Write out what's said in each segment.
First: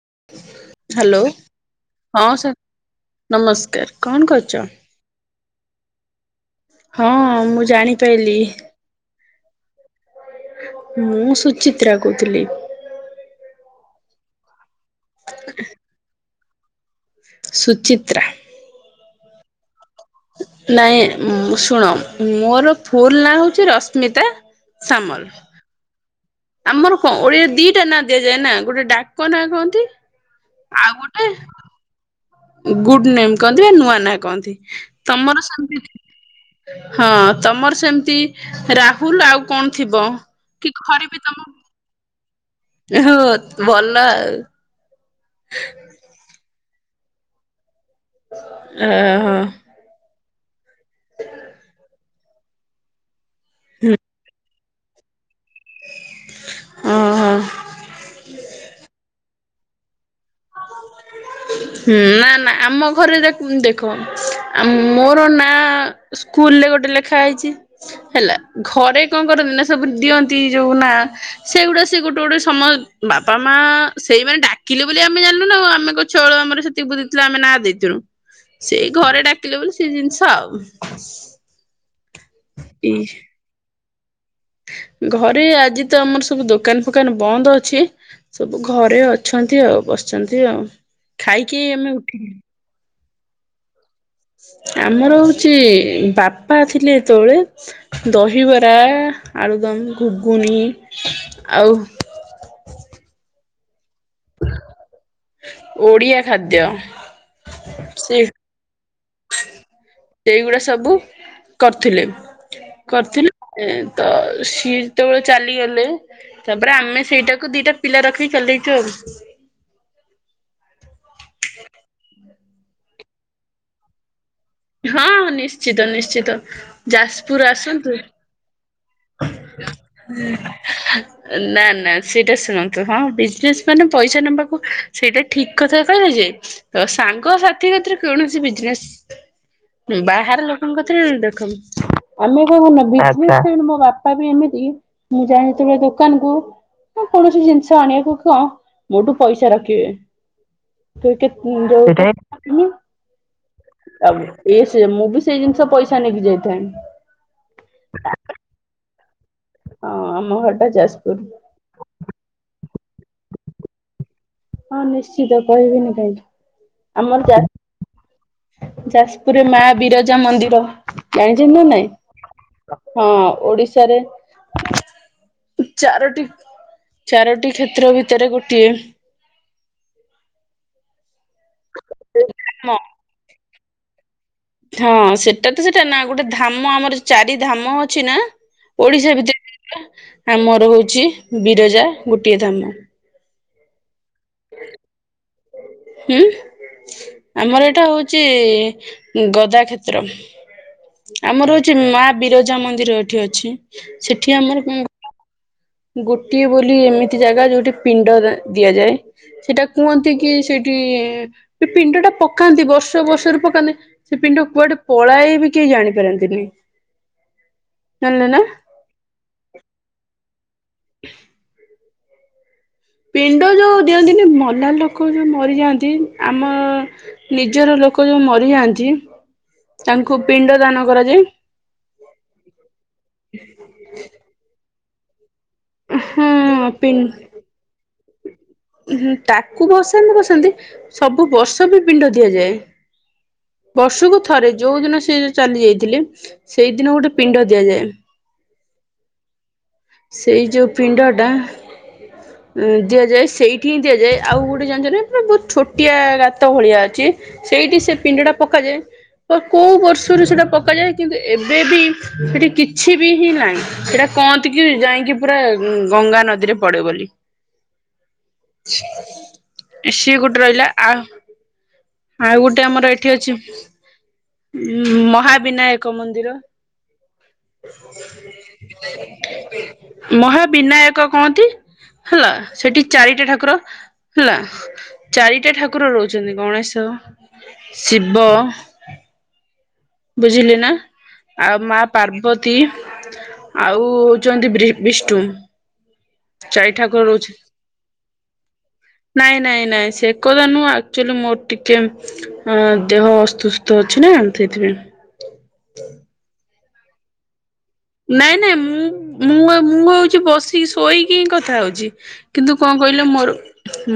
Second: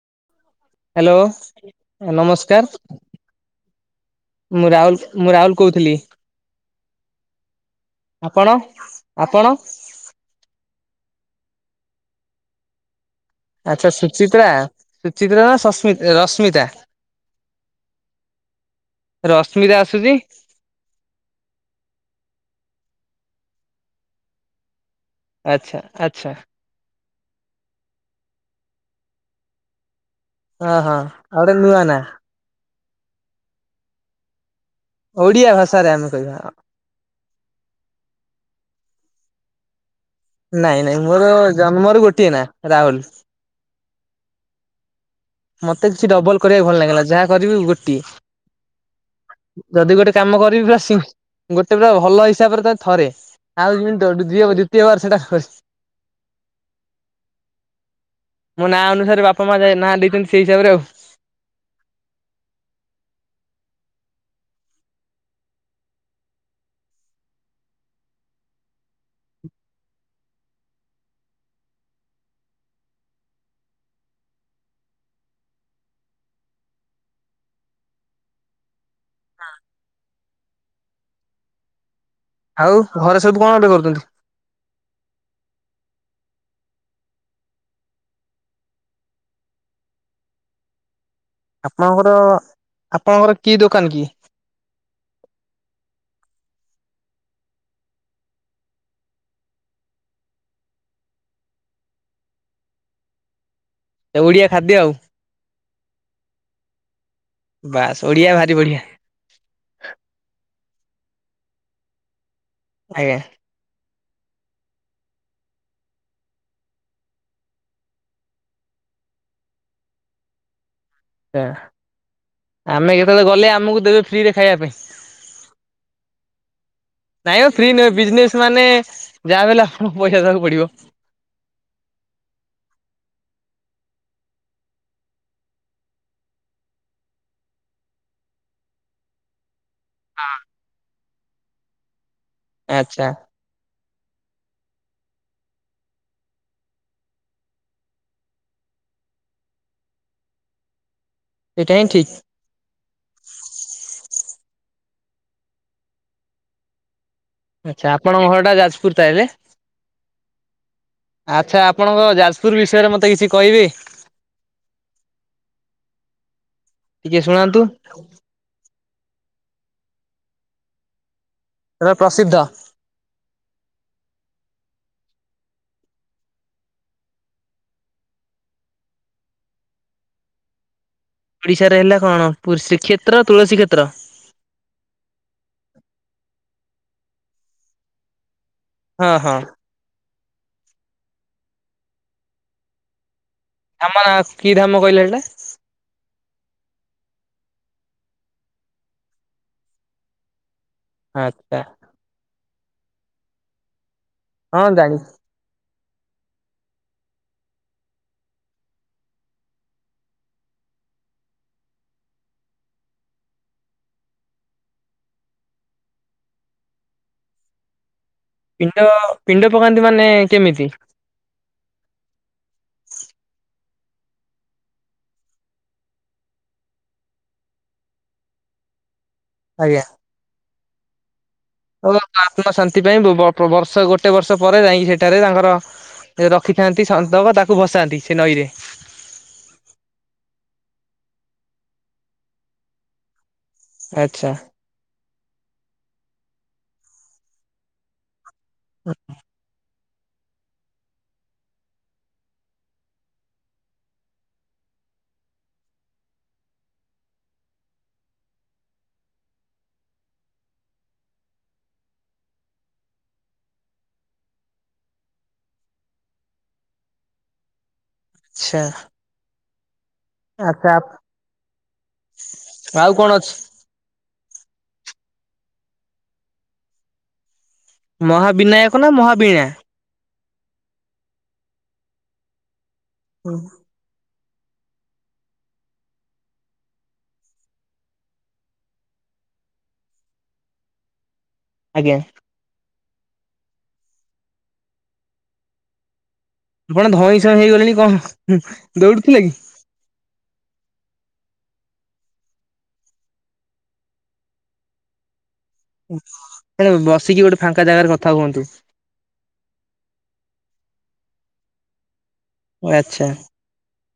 [inaudible] Hello ହଁ sir ନମସ୍କାର। ନମସ୍କାର କଣ କରୁଛ? ମୁଁ ରାହୁଲ ମୁଁ ରାହୁଲ କହୁଥିଲି ହଁ ମୁଁ ଜାଣିପାଇଲି। ଆପଣ ଆପଣ ମୁଁ ସୁଚିତ୍ରା କହୁଥିଲି। ଆଚ୍ଛା ସୁଚିତ୍ରା ସୁଚିତ୍ରା ନା ଶସ୍ମି ରଶ୍ମିତା। ସୁଚିତ୍ରା। ରଶ୍ମି ଦାସ୍ ନାଇଁ ଶୁଣ ମୋର ଫୁଲ୍ ନାଁ ହଉଛି ରଶ୍ମିତା। ସାମଲ। ଆଚ୍ଛା ଆଚ୍ଛା ଆମର ଙ୍କ ଓଡିଆରେ ଦିଟା ନାଁ ଦିଆଯାଏ ନା। ଗୋଟେ ଡାକ ନାଁ କହନ୍ତି। ହଁ ହଁ ଆଉଟେ ନୂଆ ନା। ଗୁଡ୍ ନେମ କହନ୍ତି। ନୂଆ ନାଁ କହନ୍ତି। ତମର ଓଡିଆ ସେମତି ଭାଷାରେ ଆମେ କହିବା ହଁ ତମର ସେମତି ରା ଫୁଲ୍ ଆଉ କଣ ଥିବ। ନାଇଁ ନାଇଁ ମୋର ଜନ୍ମରୁ ଗୋଟିଏ ନା। ରାହୁଲ ହଁ ଭଲ ଆଉ। ମତେ କିଛି ଡବଲ କରିବାକୁ ଭଲ ଲାଗିଲା ଯାହା କରିବି ଗୋଟ୍ ଅ ହ। ଯଦି ଗୋଟେ କାମ କରିବି ପୁରା ସିମ ଗୋଟେ ପୁରା ଭଲ ହିସାବରେ ତାକ୍ ଥରେ ଆଉ ଯିମିତ ଦେଡ୍ ଯିଏ ବୋଲି ତେୱାର ସେଟା ହସ୍ ଓହୋ ମୋ ନାଁ ଅନୁସାରେ ବାପ୍ କମା ଯାଏ ନାହାଲି ପେନସ୍ ହୁଁ ନା ନା ଆମ ଘରେ ଦେଖ୍ ଉଁ ଦେଖ୍। କ ଆ ମୋର ନାଁ ସ୍କୁଲରେ ଗୋଟେ ଲେଖା ହେଇଚି ହେଲା। ଘରେ କଣ କରନ୍ତି ନା ସବୁ ଦିଅନ୍ତି ଯୋଉ ନାଁ ସେଇଗୁଡ଼ା ସିଏ ଗୋଟେ ଗୋଟେ ସମ ବାପା ମା ସେଇମାନେ ଡାକିଲେ ବୋଲି ଆମେ ଜାଣିଲୁ ନା ଆଉ ଆମେ ଛୁଆବେଳୁ ଆମର ସେତିକି ବୁଧିଥିଲା ଆମେ ନାଁ ଦେଇଥିଲୁ। ସେଇ ଘରେ ଡାକିଲେ ବୋଲି ସେ ଜିନିଷ ଆଉ। ଆଉ ଘରେ ସବୁ କଣ ଏବେ କରୁଚନ୍ତି। ଘରେ ଆଜି ତ ଆମର ସବୁ ଦୋକାନ ଫୋକାନ ବନ୍ଦ ଅଛି। ସବୁ ଘରେ ଅଛନ୍ତି ଆଉ ବସିଚନ୍ତି ଆଉ। ଖାଇକି ଆମେ ଆପଣଙ୍କର ଉଠିଲୁ। ଆପଣଙ୍କର କି ଦୋକାନ କି? ଆମର ହଉଚି ଏ ବାପ୍ ପା ଥିଲେ ଯେତେବେଳେ ଦହିବରା ଆଳୁଦମ ଘୁଗୁନି। ଆଉ। ଅ ଓଡିଆ ଖାଦ୍ୟ ଆଉ। ଓଡିଆ ଖାଦ୍ୟ। ବାସ୍ ସେ ଓଡ଼ିଆ ଭାରି ବଢ଼ିଆ ସେଇଗୁଡା ସବୁ କରିଥିଲେ ଆଜ୍ଞା। କରିଥିଲେ ଏଁ ତ ସିଏ ଯେତେବେଳେ ଚାଲିଗଲେ ତାପରେ ଆମେ ସେଇଟାକୁ ଦିଟା ପିଲା ରଖିକି ଚଲେଇଚୁ ଆଉ। ଆ ଆମେ କେତବେଳେ ଗଲେ ଆମକୁ ଦେବେ। ଫ୍ରିରେ ଖାଇବା ପାଇଁ ହଁ ନିଶ୍ଚିତ ନିଶ୍ଚିତ ନାଇଁ ମ ଯାଜପୁର ଫ୍ରି ନୁହେଁ ଆସନ୍ତୁ। ବିଜନେସ୍ ମାନେ ଯାହା ବି ହେଲେ ଆପଣଙ୍କୁ ପଇସା ଦବାକୁ ପଡ଼ିବ ନା ନା ସେଟା ଶୁଣନ୍ତୁ ହଁ ବିଜନେସ୍। ମାନେ ପଇସା ନବାକୁ ସେଇଟା ଠିକ କଥା କହିଲେ ଯେ ତ ସାଙ୍ଗ ସାଥିରେ ଥିରେ କୈଣେସି ବିଜନେ ବେଶ୍ ବାହାର ଲୋକଙ୍କ କତିରେ ଦେଖନି ଆମେ କଣ କରୁନା ବିଜନେସ। ଆଚ୍ଛା [unintelligible] ବାପା ବି ଏମିତି ମୁଁ ଯାଇଁ ଥିବି ଦୋକାନ କୁ ମୁଁ କୌଣସି ଜିନିଷ ଆଣିବାକୁ କଁ ମୋଠୁ ପଇସା ରଖିବେ। କେ କେତେ ସେଇଟା ଯୋଉ ହିଁ ଠିକ୍। ଅଁ [unintelligible] କିଏ ମୁଁ ବି ସେଇ ଜିନିଷ ପଇସା ନେଇକିରି ଯାଇଥାଏ। ଆଚ୍ଛା ଆପଣଙ୍କ ଘର ଟା ଯାଜପୁର ତା ହେଲେ। ହଁ ଆମ ଘରଟା ଯାଜପୁର ଆଚ୍ଛା ଆପଣଙ୍କ ଯାଜପୁର ବିଷୟରେ ମତେ କିଛି କହିବେ? ହଁ ନିଶ୍ଚିତ କହିବିନି କାହିଁକି ଟିକେ ଆମର ଶୁଣାନ୍ତୁ ଯାଜ୍ ଯାଜପୁରରେ ମା ବିରଜା ମନ୍ଦିର। ଜାଣିଚନ୍ତି ନା ନାଇଁ ପୁରା ପ୍ରସିଦ୍ଧ ହଁ ଓଡିଶାରେ ଚାରୋଟି ଚାରୋଟି କ୍ଷେତ୍ର ଭିତରେ ଗୋଟିଏ। ଓଡିଶାରେ ହେଲା କଣ ପୁରୀ ଆମ ଶ୍ରୀକ୍ଷେତ୍ର ତୁଳସୀ କ୍ଷେତ୍ର। ହଁ ସେଟା ତ ସେଟା ନା ଗୋଟେ ଧାମ ଆମର ଚାରି ଧାମ ଅଛି ନା। ହଁ ଓଡିଶା ହଁ ଭିତରେ ଆମର ହଉଚି ବିରଜା ଗୋଟିଏ ଧାମ। ଧାମ ନା କି ଧାମ କହିଲେ ହେଟା? ହୁଁ ଆମର ଏଇଟା ହଉଛି ଗଦା କ୍ଷେତ୍ର। ଆମର ଆଚ୍ଛା ହଉଚି ମା ବିରଜା ମନ୍ଦିର ଏଠି ଅଛି। ସେଠି ହଁ ଆମର ଜାଣିଚି ଗୋଟିଏ ବୋଲି ଏମିତି ଜାଗା ଯୋଉଠି ପିଣ୍ଡ ଦ ଦିଆଯାଏ। ସେଟା କୁହନ୍ତି କି ସେଇଠି କି ପିଣ୍ଡ ଟା ପକାନ୍ତି ବର୍ଷ ବର୍ଷରେ ପକାନ୍ତି। ସେ ପିଣ୍ଡ କୁଆଡେ ପଳାଏ ବି କେହି ଜାଣିପାରନ୍ତିନି। ଜାଣିଲେ ନା। ପିଣ୍ଡ ପିଣ୍ଡ ପକାନ୍ତି ମାନେ କେମିତି? ପିଣ୍ଡ ଯୋଉ ଦିଅନ୍ତିନି ମଲା ଲୋକ ଯୋଉ ମରିଯାଆନ୍ତି ଆମ ନିଜର ଲୋ ଲୋକ ଯୋଉ ମରିଯାଆ [unintelligible] ଆତ୍ମା ଶାନ୍ତି ପାଇଁ ବ-ବ-ବର୍ଷ ଗୋଟେ ବର୍ଷ ପରେ ଯାଇକି ସେଠାରେ ତାଙ୍କର ହଁ ସେ ରଖିଥାନ୍ତି ପି ସନ୍ତକ ତାକୁ ଭସାନ୍ତି ସେ ନଈରେ। ତାକୁ ବସାନ୍ତି ବସାନ୍ତି ସବୁ ବର୍ଷ ବି ପିଣ୍ଡ ଦିଆଯାଏ। ବର୍ଷକୁ ଆଚ୍ଛା। ଥରେ ଯୋଉ ଦିନ ସେ ଚାଲି ଯାଇଥିଲେ ସେଇଦିନ ଗୋଟେ ପିଣ୍ଡ ଦିଆଯାଏ। ହଁ। ସେଇ ଯଉ ପିଣ୍ଡଟା ଦିଆଯାଏ ସେଇଠି ହିଁ ଦିଆଯାଏ ଆଉ ଗୋଟେ ଜାଣିଛ ନା ପୁରା ବହୁତ ଛୋଟିଆ ଗାତ ଭଳିଆ ଅଛି। ସେଇଠି ସେ ପିଣ୍ଡ ଟା ପକାଯାଏ। କୋଉ ବର୍ଷରୁ ସେଟା ପକାଯାଏ କିନ୍ତୁ ଏବେ ବି ସେଠି କିଛି ବି ହିଁ ନାହିଁ ସେଟା କହନ୍ତି କି ଯାଇକି ପୁରା ଗଙ୍ଗା ନଦୀରେ ପଡେ ବୋଲି। ଛା। ସିଏ ଗୋଟେ ରହିଲା ଆଚ୍ଛା ଆଉ ଆଚ୍ଛା ଆଉ ଗୋଟେ ଆଉ ଆମର କଣ ଏଠି ଅଛି। ମହାବିନାୟକ ମନ୍ଦିର। ମହାବିନାୟକ ନା ମହାବିଣା? ମହାବିନାୟକ କହନ୍ତି ହେଲା ସେଠି ଚାରିଟା ଠାକୁର। ହେଲା ଚାରିଟା ଠାକୁର ରହୁଛନ୍ତି ଗଣେଶ, ଶିବ, ବୁଝିଲେ ନା ଆଉ ମା ଆଜ୍ଞା ପାର୍ବତୀ, ଆଉ ହଉଛନ୍ତି ବି-ବିଷ୍ଠୁ। ଜାଇ ଆପଣ ଠାକୁର ଧଇଁ ସଇଁ ରହୁଛି ହେଇଗଲେଣି କଣ ଦୌଡୁଥିଲେ କି? ନାଇଁ ନାଇଁ ନାଇଁ ସେ କଥା ନୁହଁ ଆକ୍ଚୁଆଲି ମୋର ଟିକେ ଅଁ ଦେହ ଅସୁସ୍ଥ ଅଛି ନା ସେଥିପାଇଁ। [inaudible] ସେ [unintelligible] ବସିକି ଗୋଟେ। ଫାଙ୍କା ଜାଗାରେ କଥା ନାଇଁ ହୁଅନ୍ତୁ। ନାଇଁ ମୁଁ ମୁଁ ମୁଁ ହଉଛି ବସିକି ଶୋଇକି ହିଁ କଥା ହଉଛି। କିନ୍ତୁ କଣ କହିଲେ ଆଚ୍ଛା। ମୋର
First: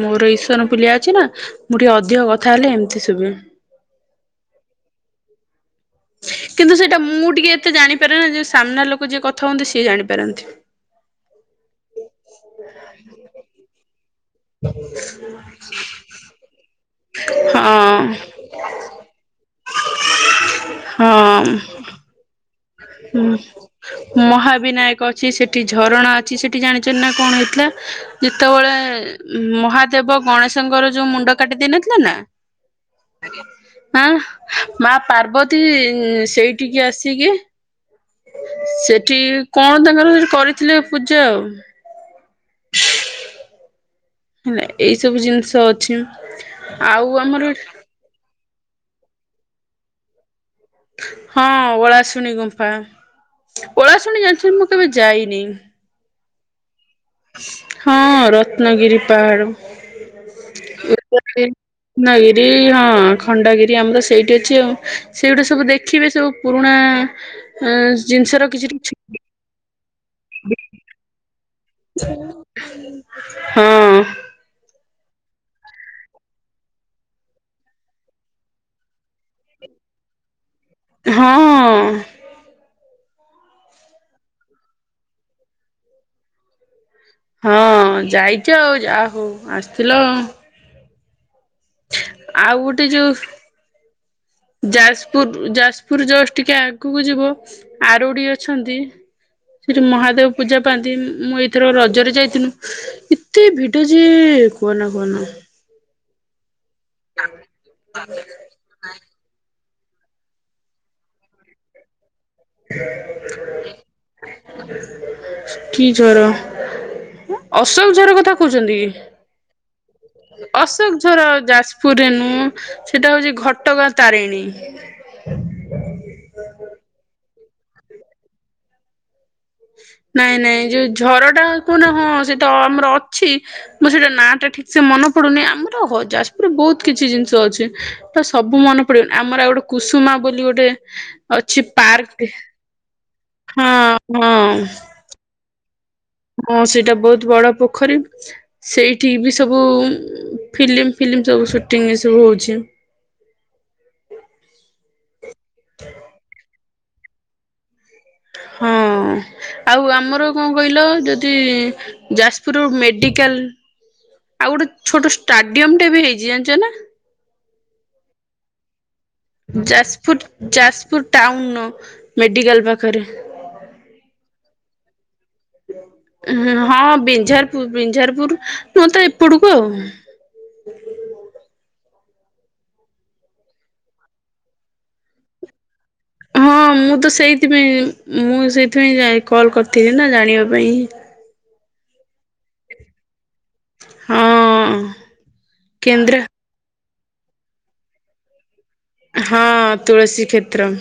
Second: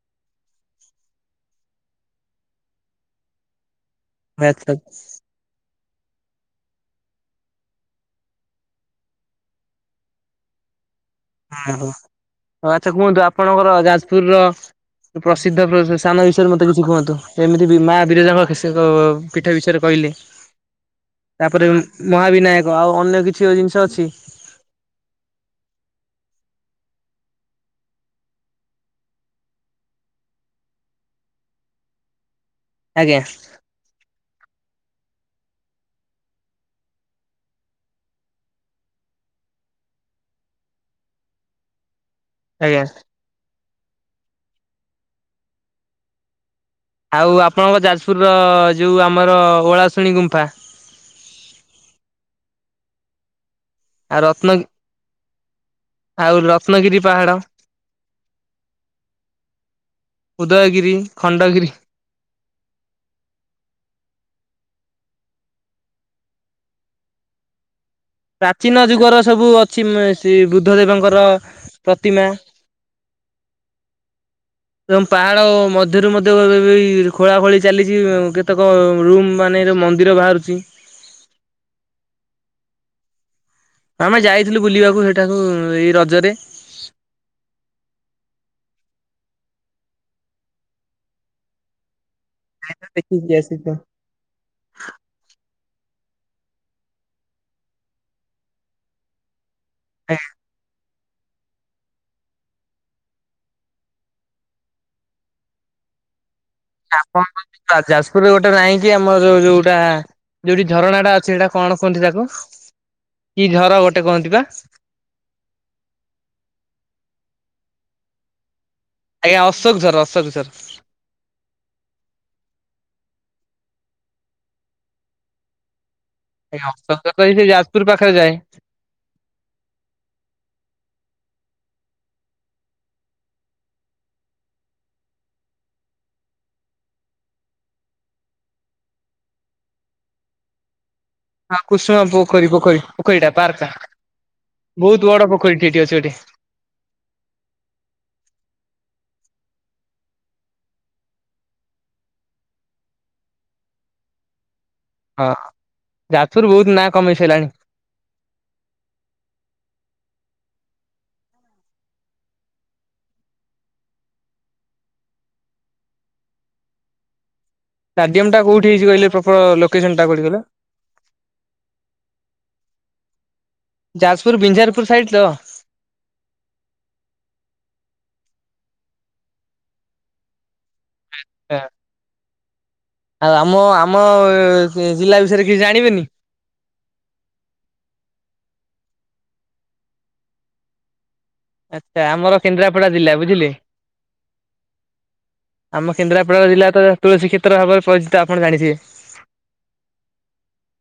ମୋର ଈଶନଫୁଲିଆ ଅଛି ନା ମୁଁ ଟିକେ ଅଧିକ କଥା ହେଲେ ଏମିତି ଶୁଭେ। ଆଚ୍ଛା। [inaudible] କିନ୍ତୁ ସେଇଟା ମୁଁ ଟିକେ ଏତେ ଜାଣିପାରେ ନା ଯେ ସାମ୍ନା ଲୋକ ଯିଏ କଥା ହୁଅନ୍ତି ସିଏ ଜାଣିପାରନ୍ତି। ଓ ହୋଉ ଆଚ୍ଛା କୁହନ୍ତୁ ଆପଣଙ୍କର ଯାଜପୁରର ପ୍ରସିଦ୍ଧ ସ୍ଥାନ ବିଷୟରେ ମତେ କିଛି କୁହନ୍ତୁ ଏମିତି ମା ହଁ ବିରଜା ପିଠ ବିଷୟରେ କହିଲେ। [inaudible] ତାପରେ ମହାବିନାୟ ହୁଁ ମହାବିନାୟକ ଅଛି ସେଠି ଝର ଣା ଅଛି ସେଠି ଜାଣିଛନ୍ତି ନା କଣ ହେଇଥିଲା ଯେତେବେଳେ ମହାଦେବ ଗଣେଶଙ୍କର ଯୋଉ ମୁଣ୍ଡ କାଟିଦେଇ ନଥିଲେ ନା ଆଜ୍ଞା। ଆଁ। ମା ପାର୍ବତୀ ସେଇଠିକି ଆସିକି ସେଠି କଣ ତାଙ୍କର ସେଠି କରିଥିଲେ ପୂଜା ଆଉ। ଆଜ୍ଞା। ହେଲା ଏଇ ସବୁ ଜିନିଷ ଅଛି। ଆଉ ଆପଣଙ୍କ ଯାଜପୁରର ଯୋଉ ଆମର ଓଳାଶୁଣୀ ଗୁମ୍ଫା। ହଁ ଓଳାଶୁଣି ଗୁମ୍ଫା ଆଉ ଓଳାଶୁଣି ରତ୍ନ ଜାଣିଥିଲି ମୁଁ କେବେ ଯାଇନି? ଆଉ ରତ୍ନଗିରି ପାହାଡ଼ ହଁ ରତ୍ନଗିରି ପାହାଡ। ଉଦୟଗିରି ଖଣ୍ଡଗିରି ଉଦୟଗିରି ହଁ ଖଣ୍ଡଗିରି ଆମର ସେଇଠି ଅଛି ଆଉ। ସେଗୁଡା ସବୁ ଦେଖିବେ ସବୁ ପୁରୁଣା ଅ ପ୍ରାଚୀନ ଯୁଗର ସବୁ ଅଛି ସେ ବୁଦ୍ଧ ଦେବଙ୍କର ପ୍ରତିମା ହଁ। ଏବଂ ପାହାଡ ମଧ୍ୟରୁ ଏଇ ମଧ୍ୟ ଖୋଳା ଖୋଳି ଚାଲିଛି କେତେକ ରୁମ ମାନେ ମନ୍ଦିର ବାହାରୁଛି। ହଁ ଆମେ ଯାଇଥିଲୁ ବୁଲିବାକୁ ସେଠାକୁ, ଏଇ ରଜରେ। ହଁ ଯାଇଛ ଆଉ, ଯା ହଉ ଆସିଥିଲ। ଆଉ ଗୋଟେ ଯୋଉ, ଦେଖିକି ଆସିଛୁ। ଯାଜପୁର, ଯାଜପୁର ପୁର ଜଷ୍ଟ ଟିକେ ଆଗକୁ ଯିବ ଆରଡି ଅଛନ୍ତି। ସେଠି ମହାଦେବ ପୂଜା ପାଆନ୍ତି। ମୁଁ ଏଇଥର ରଜରେ ଯାଇଥିଲୁ, ଏତେ ଭିଡ ଯେ କୁହନା କୁହନା। ଆପଣ ଯାଜପୁରରେ ଗୋଟେ ନାହିଁ କି- ଆମର ଯୋଉ ଯୋଉ ପଟା ଯୋଉଠି ଝରଣା ଟା ଅଛି, ସେଇଟା କଣ କୁହନ୍ତି ତାକୁ? କି ଝର ଗୋଟେ କୁହନ୍ତି ପା। କି ଝର? ଅଶୋକ ଝର କଥା କହୁଛନ୍ତି କି? ଆଜ୍ଞା ଅଶୋକ ଝର ଅଶୋକ ଝର। ଅଶୋକ ଝର, ଯାଜପୁରରେ ନୁହଁ ସେଟା ହଉଛି ଘଟ ଘଟଗାଁ ତାରିଣୀ। ନାଇ ଅଶୋକ ଝର ଟା ତ ସେଇ ଯାଜପୁର ପାଖରେ ଯାଏ। [inaudible] ନାଇଁ ନାଇଁ ଯୋଉ ଝର ଟା କୁହନ, ହଁ ସେଇଟା ଆମର ଅଛି, ମୁଁ ସେଇଟା ନାଁ ଟା ଠିକ ସେ ମନ ପଡୁନି, ଆମର ଯାଜପୁରରେ ବହୁତ କିଛି ଜିନିଷ ଅଛି, ତ ସବୁ ମନ ପଡିବନି ଆମର ଗୋଟେ କୁସୁମ ବୋଲି ଗୋଟେ ଅଛି ହଁ କୁସୁମା ପାର୍କଟେ ପୋଖରୀ, ପୋଖରୀ, ପୋଖରୀ ଟା, ହଁ ପାର୍କା ଟା ହଁ ବହୁତ ବଡ ପୋଖରୀଠେ ଅଛି ସେଠି। ହଁ ସେଇଟା ବହୁତ ବଡ ପୋଖରୀ ସେଇଠିକ ବି ସବୁ ଫିଲ୍ମ, ଫିଲ୍ମ ସବୁ ସୁଟିଙ୍ଗ ଏ ସବୁ ହଉଛି। ହଁ ଯାଜପୁର ବହୁତ ନାଁ କମେଇ ସାରିଲାଣି। ହଁ ହଁ, ଆଉ ଆମର କଣ କହିଲ ଯଦି- ଯାଜପୁର ମେଡିକାଲ ଆଉ ଗୋଟେ ଛୋଟ ଷ୍ଟାଡିୟମ ଟା ବି ହେଇଛି ଜାଣିଛ ନା? ଷ୍ଟାଡିୟମ୍ ଟା କଉଠି ହେଇଛି କହିଲେ? ପ୍ରପର ଲୋକେସନ ଟା କୋଉଠି ଯାଜପୁର, କହିଲ? ଯାଜପୁର ଟାଉନର ମେଡିକାଲ ପାଖରେ। ଯାଜପୁର ବିଞ୍ଜାରପୁର ସାଇଡ ତ। ପୁର ନୁହେଁ ତା ଏପଟକୁ ଆଉ। ହଁ। ଆଉ ଆମ ଆମ ଜିଲ୍ଲା ବିଷୟରେ କିଛି ଜାଣିବେନି? ହଁ କେମିତି ଜାନିଲି ତଁ କଲ୍ କରିଥିଲି ନା ଜାଣିବା ପାଇଁ। ଆଛା, ଆମର କେନ୍ଦ୍ରାପଡା ଜିଲ୍ଲା ବୁଝିଲେ। ହଁ ଆମ କେନ୍ଦ୍ର କେନ୍ଦ୍ରାପଡ଼ା ଜିଲ୍ଲା ତ ତୁଳସୀ କ୍ଷେତ୍ର ଭାବରେ ପରିଚିତ ଆପଣ ଜାଣିିଥିବେ? ହଁ ତୁଳସୀକ୍ଷେତ୍ର।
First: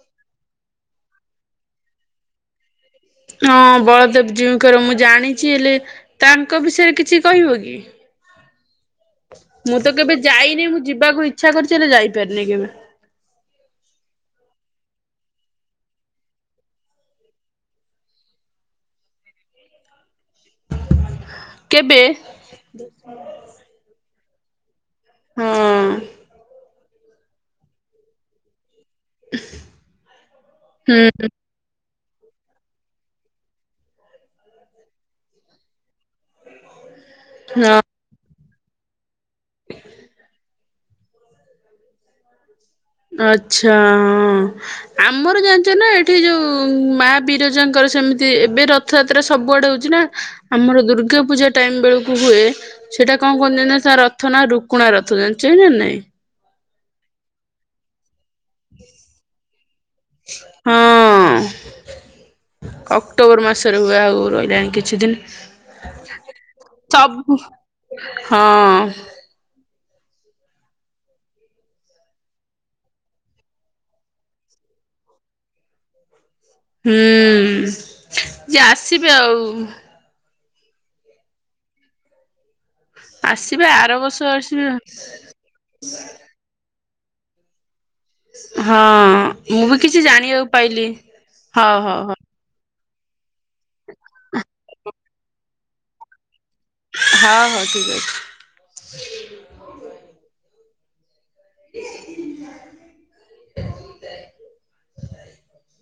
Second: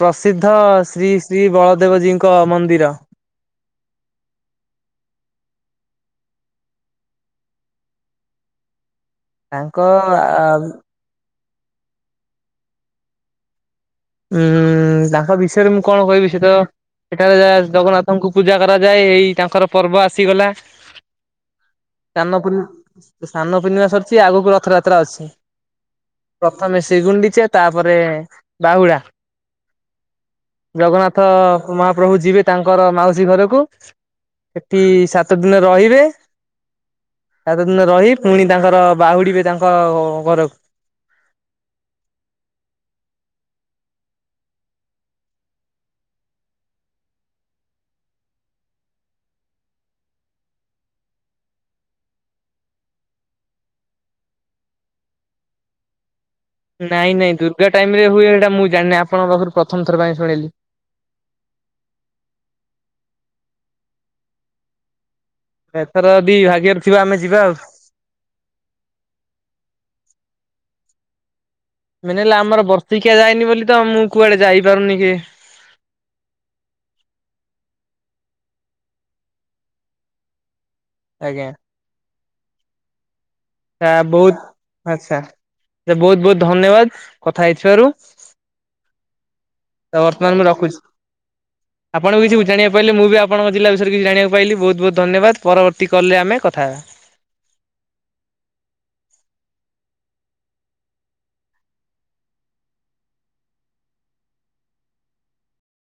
ପ୍ରସିଦ୍ଧ ଶ୍ରୀ ଶ୍ରୀ ବଳଦେବଜୀଙ୍କ ମନ୍ଦିର। ହଁ ବଳଦେବ ଜୀଉଙ୍କର ମୁଁ ଜାଣିଛି ହେଲେ, ତାଙ୍କ ବିଷୟରେ କିଛି କହିବ କି? ତାଙ୍କ ମୁଁ ତ କେବେ ଯାଇନି ମୁଁ ଯିବାକୁ ଇ ଇଛା କରିଚି, ହେଲେ ଯାଇପାରିନି। ମୁଁ ତାଙ୍କ ବିଷୟରେ ମୁଁ କଣ କହିବି, ସେ ତ ସେଠାରେ ଯାହା ଜଗନ୍ନାଥଙ୍କୁ ପୂଜା କରାଯାଏ, ଏଇ ତାଙ୍କର ପର୍ବ ଆସ ଆସିଗଲା କେବେ ସ୍ନାନ ପୂର୍ଣ୍ଣିମା, ସ୍ନାନ ପୂର୍ଣ୍ଣିମା ସରିଛି ଆଗକୁ ରଥଯାତ୍ରା। ଯାତ୍ରା ଅଛି ହଁ ପ୍ରଥମେ ଶ୍ରୀଗୁଣ୍ଡିଛେ ତାପରେ ବାହୁଡ଼ା, ହୁଁ। ଜଗନ୍ନାଥ ମହା ପ୍ରଭୁ, ଯିବେ ତାଙ୍କର ମାଉସୀ ଘରକୁ, ସେଠି ସାତ ଦିନ ରହିବେ। ସାତ ହଁ ଦିନ ରହି ପୁଣି, ତାଙ୍କର ବାହୁଡିିବେ ତାଙ୍କ ଘରକୁ। ଆଛା ଆମର ଜାଣିଛ ନା, ଏଠି ଯୋଉ ମା ବିରଜାଙ୍କର ସେମିତି ଏବେ ରଥଯାତ୍ରା ସବୁଆଡେ ହଉଛି ନା ଆମର ଦୁର୍ଗା ପୂଜା ଟାଇମ ବେଳକୁ ହୁଏ। ସେଇଟା କଣ କୁହନ୍ତି ଜ ତା ରଥ ନା ରୁକୁଣା ରଥ ଜାଣିଚନ୍ତି ନା ନାଇଁ? ନାଇଁ ନାଇଁ ଦୁର୍ଗା ଟାଇମ ରେ ହୁଏ। ସେଇଟା ମୁଁ ଜାଣିନି। ଆପଣଙ୍କ ପାଖରୁ ପ୍ରଥ ପ୍ରଥମ ଥର ପାଇଁ ଶୁଣିଲି। ହଁ। ଅକ୍ଟୋବର ମାସରେ ହୁଏ। ଆଉ ରହିଲାଣି କିଛିଦିନ। ଏଥର ଯଦି ଭାଗ୍ୟରେ ଥିବା ଆମେ ସବୁ ଯିବା ଆଉ। ହଁ। ମେନ ହେଲା ଆମର ବର୍ଷିକିଆ ଯାଇନି ବୋଲି ତ ମୁଁ କୁଆଡେ ଯାଇପାରୁନି କି? ହୁଁ ଯେ ଆସିବେ ଆଉ। ଆଜ୍ଞା। ଆସିବେ ଆ ଆର ବର୍ଷ ଆସିବେ ଆଉ। ବହୁତ ଆଚ୍ଛା ବହୁତ ବହୁତ ଧନ୍ୟବାଦ କଥା ହେଇଥିବାରୁ। ହଁ ମୁଁ ବି ତ କିଛି ବର୍ତ୍ତମାନ ମୁଁ ଜାଣିବାକୁ ରଖୁଛି। ପାଇଲି। ହଉ ହଉ ଆପଣ ହଉ। ବି କିଛି ଜାଣିବାକୁ ପାଇଲେ ମୁଁ ବି ଆପଣଙ୍କ ଜିଲ୍ଲା ବିଷୟରେ କିଛି ଜାଣିବାକୁ ପାଇଲି ବହୁତ ବହୁତ ଧନ୍ୟବାଦ ପରବର୍ତ୍ତି କଲରେ ଆମେ କଥା ହେବା। ହଁ ହଁ ଠିକ ଅଛି। [unintelligible]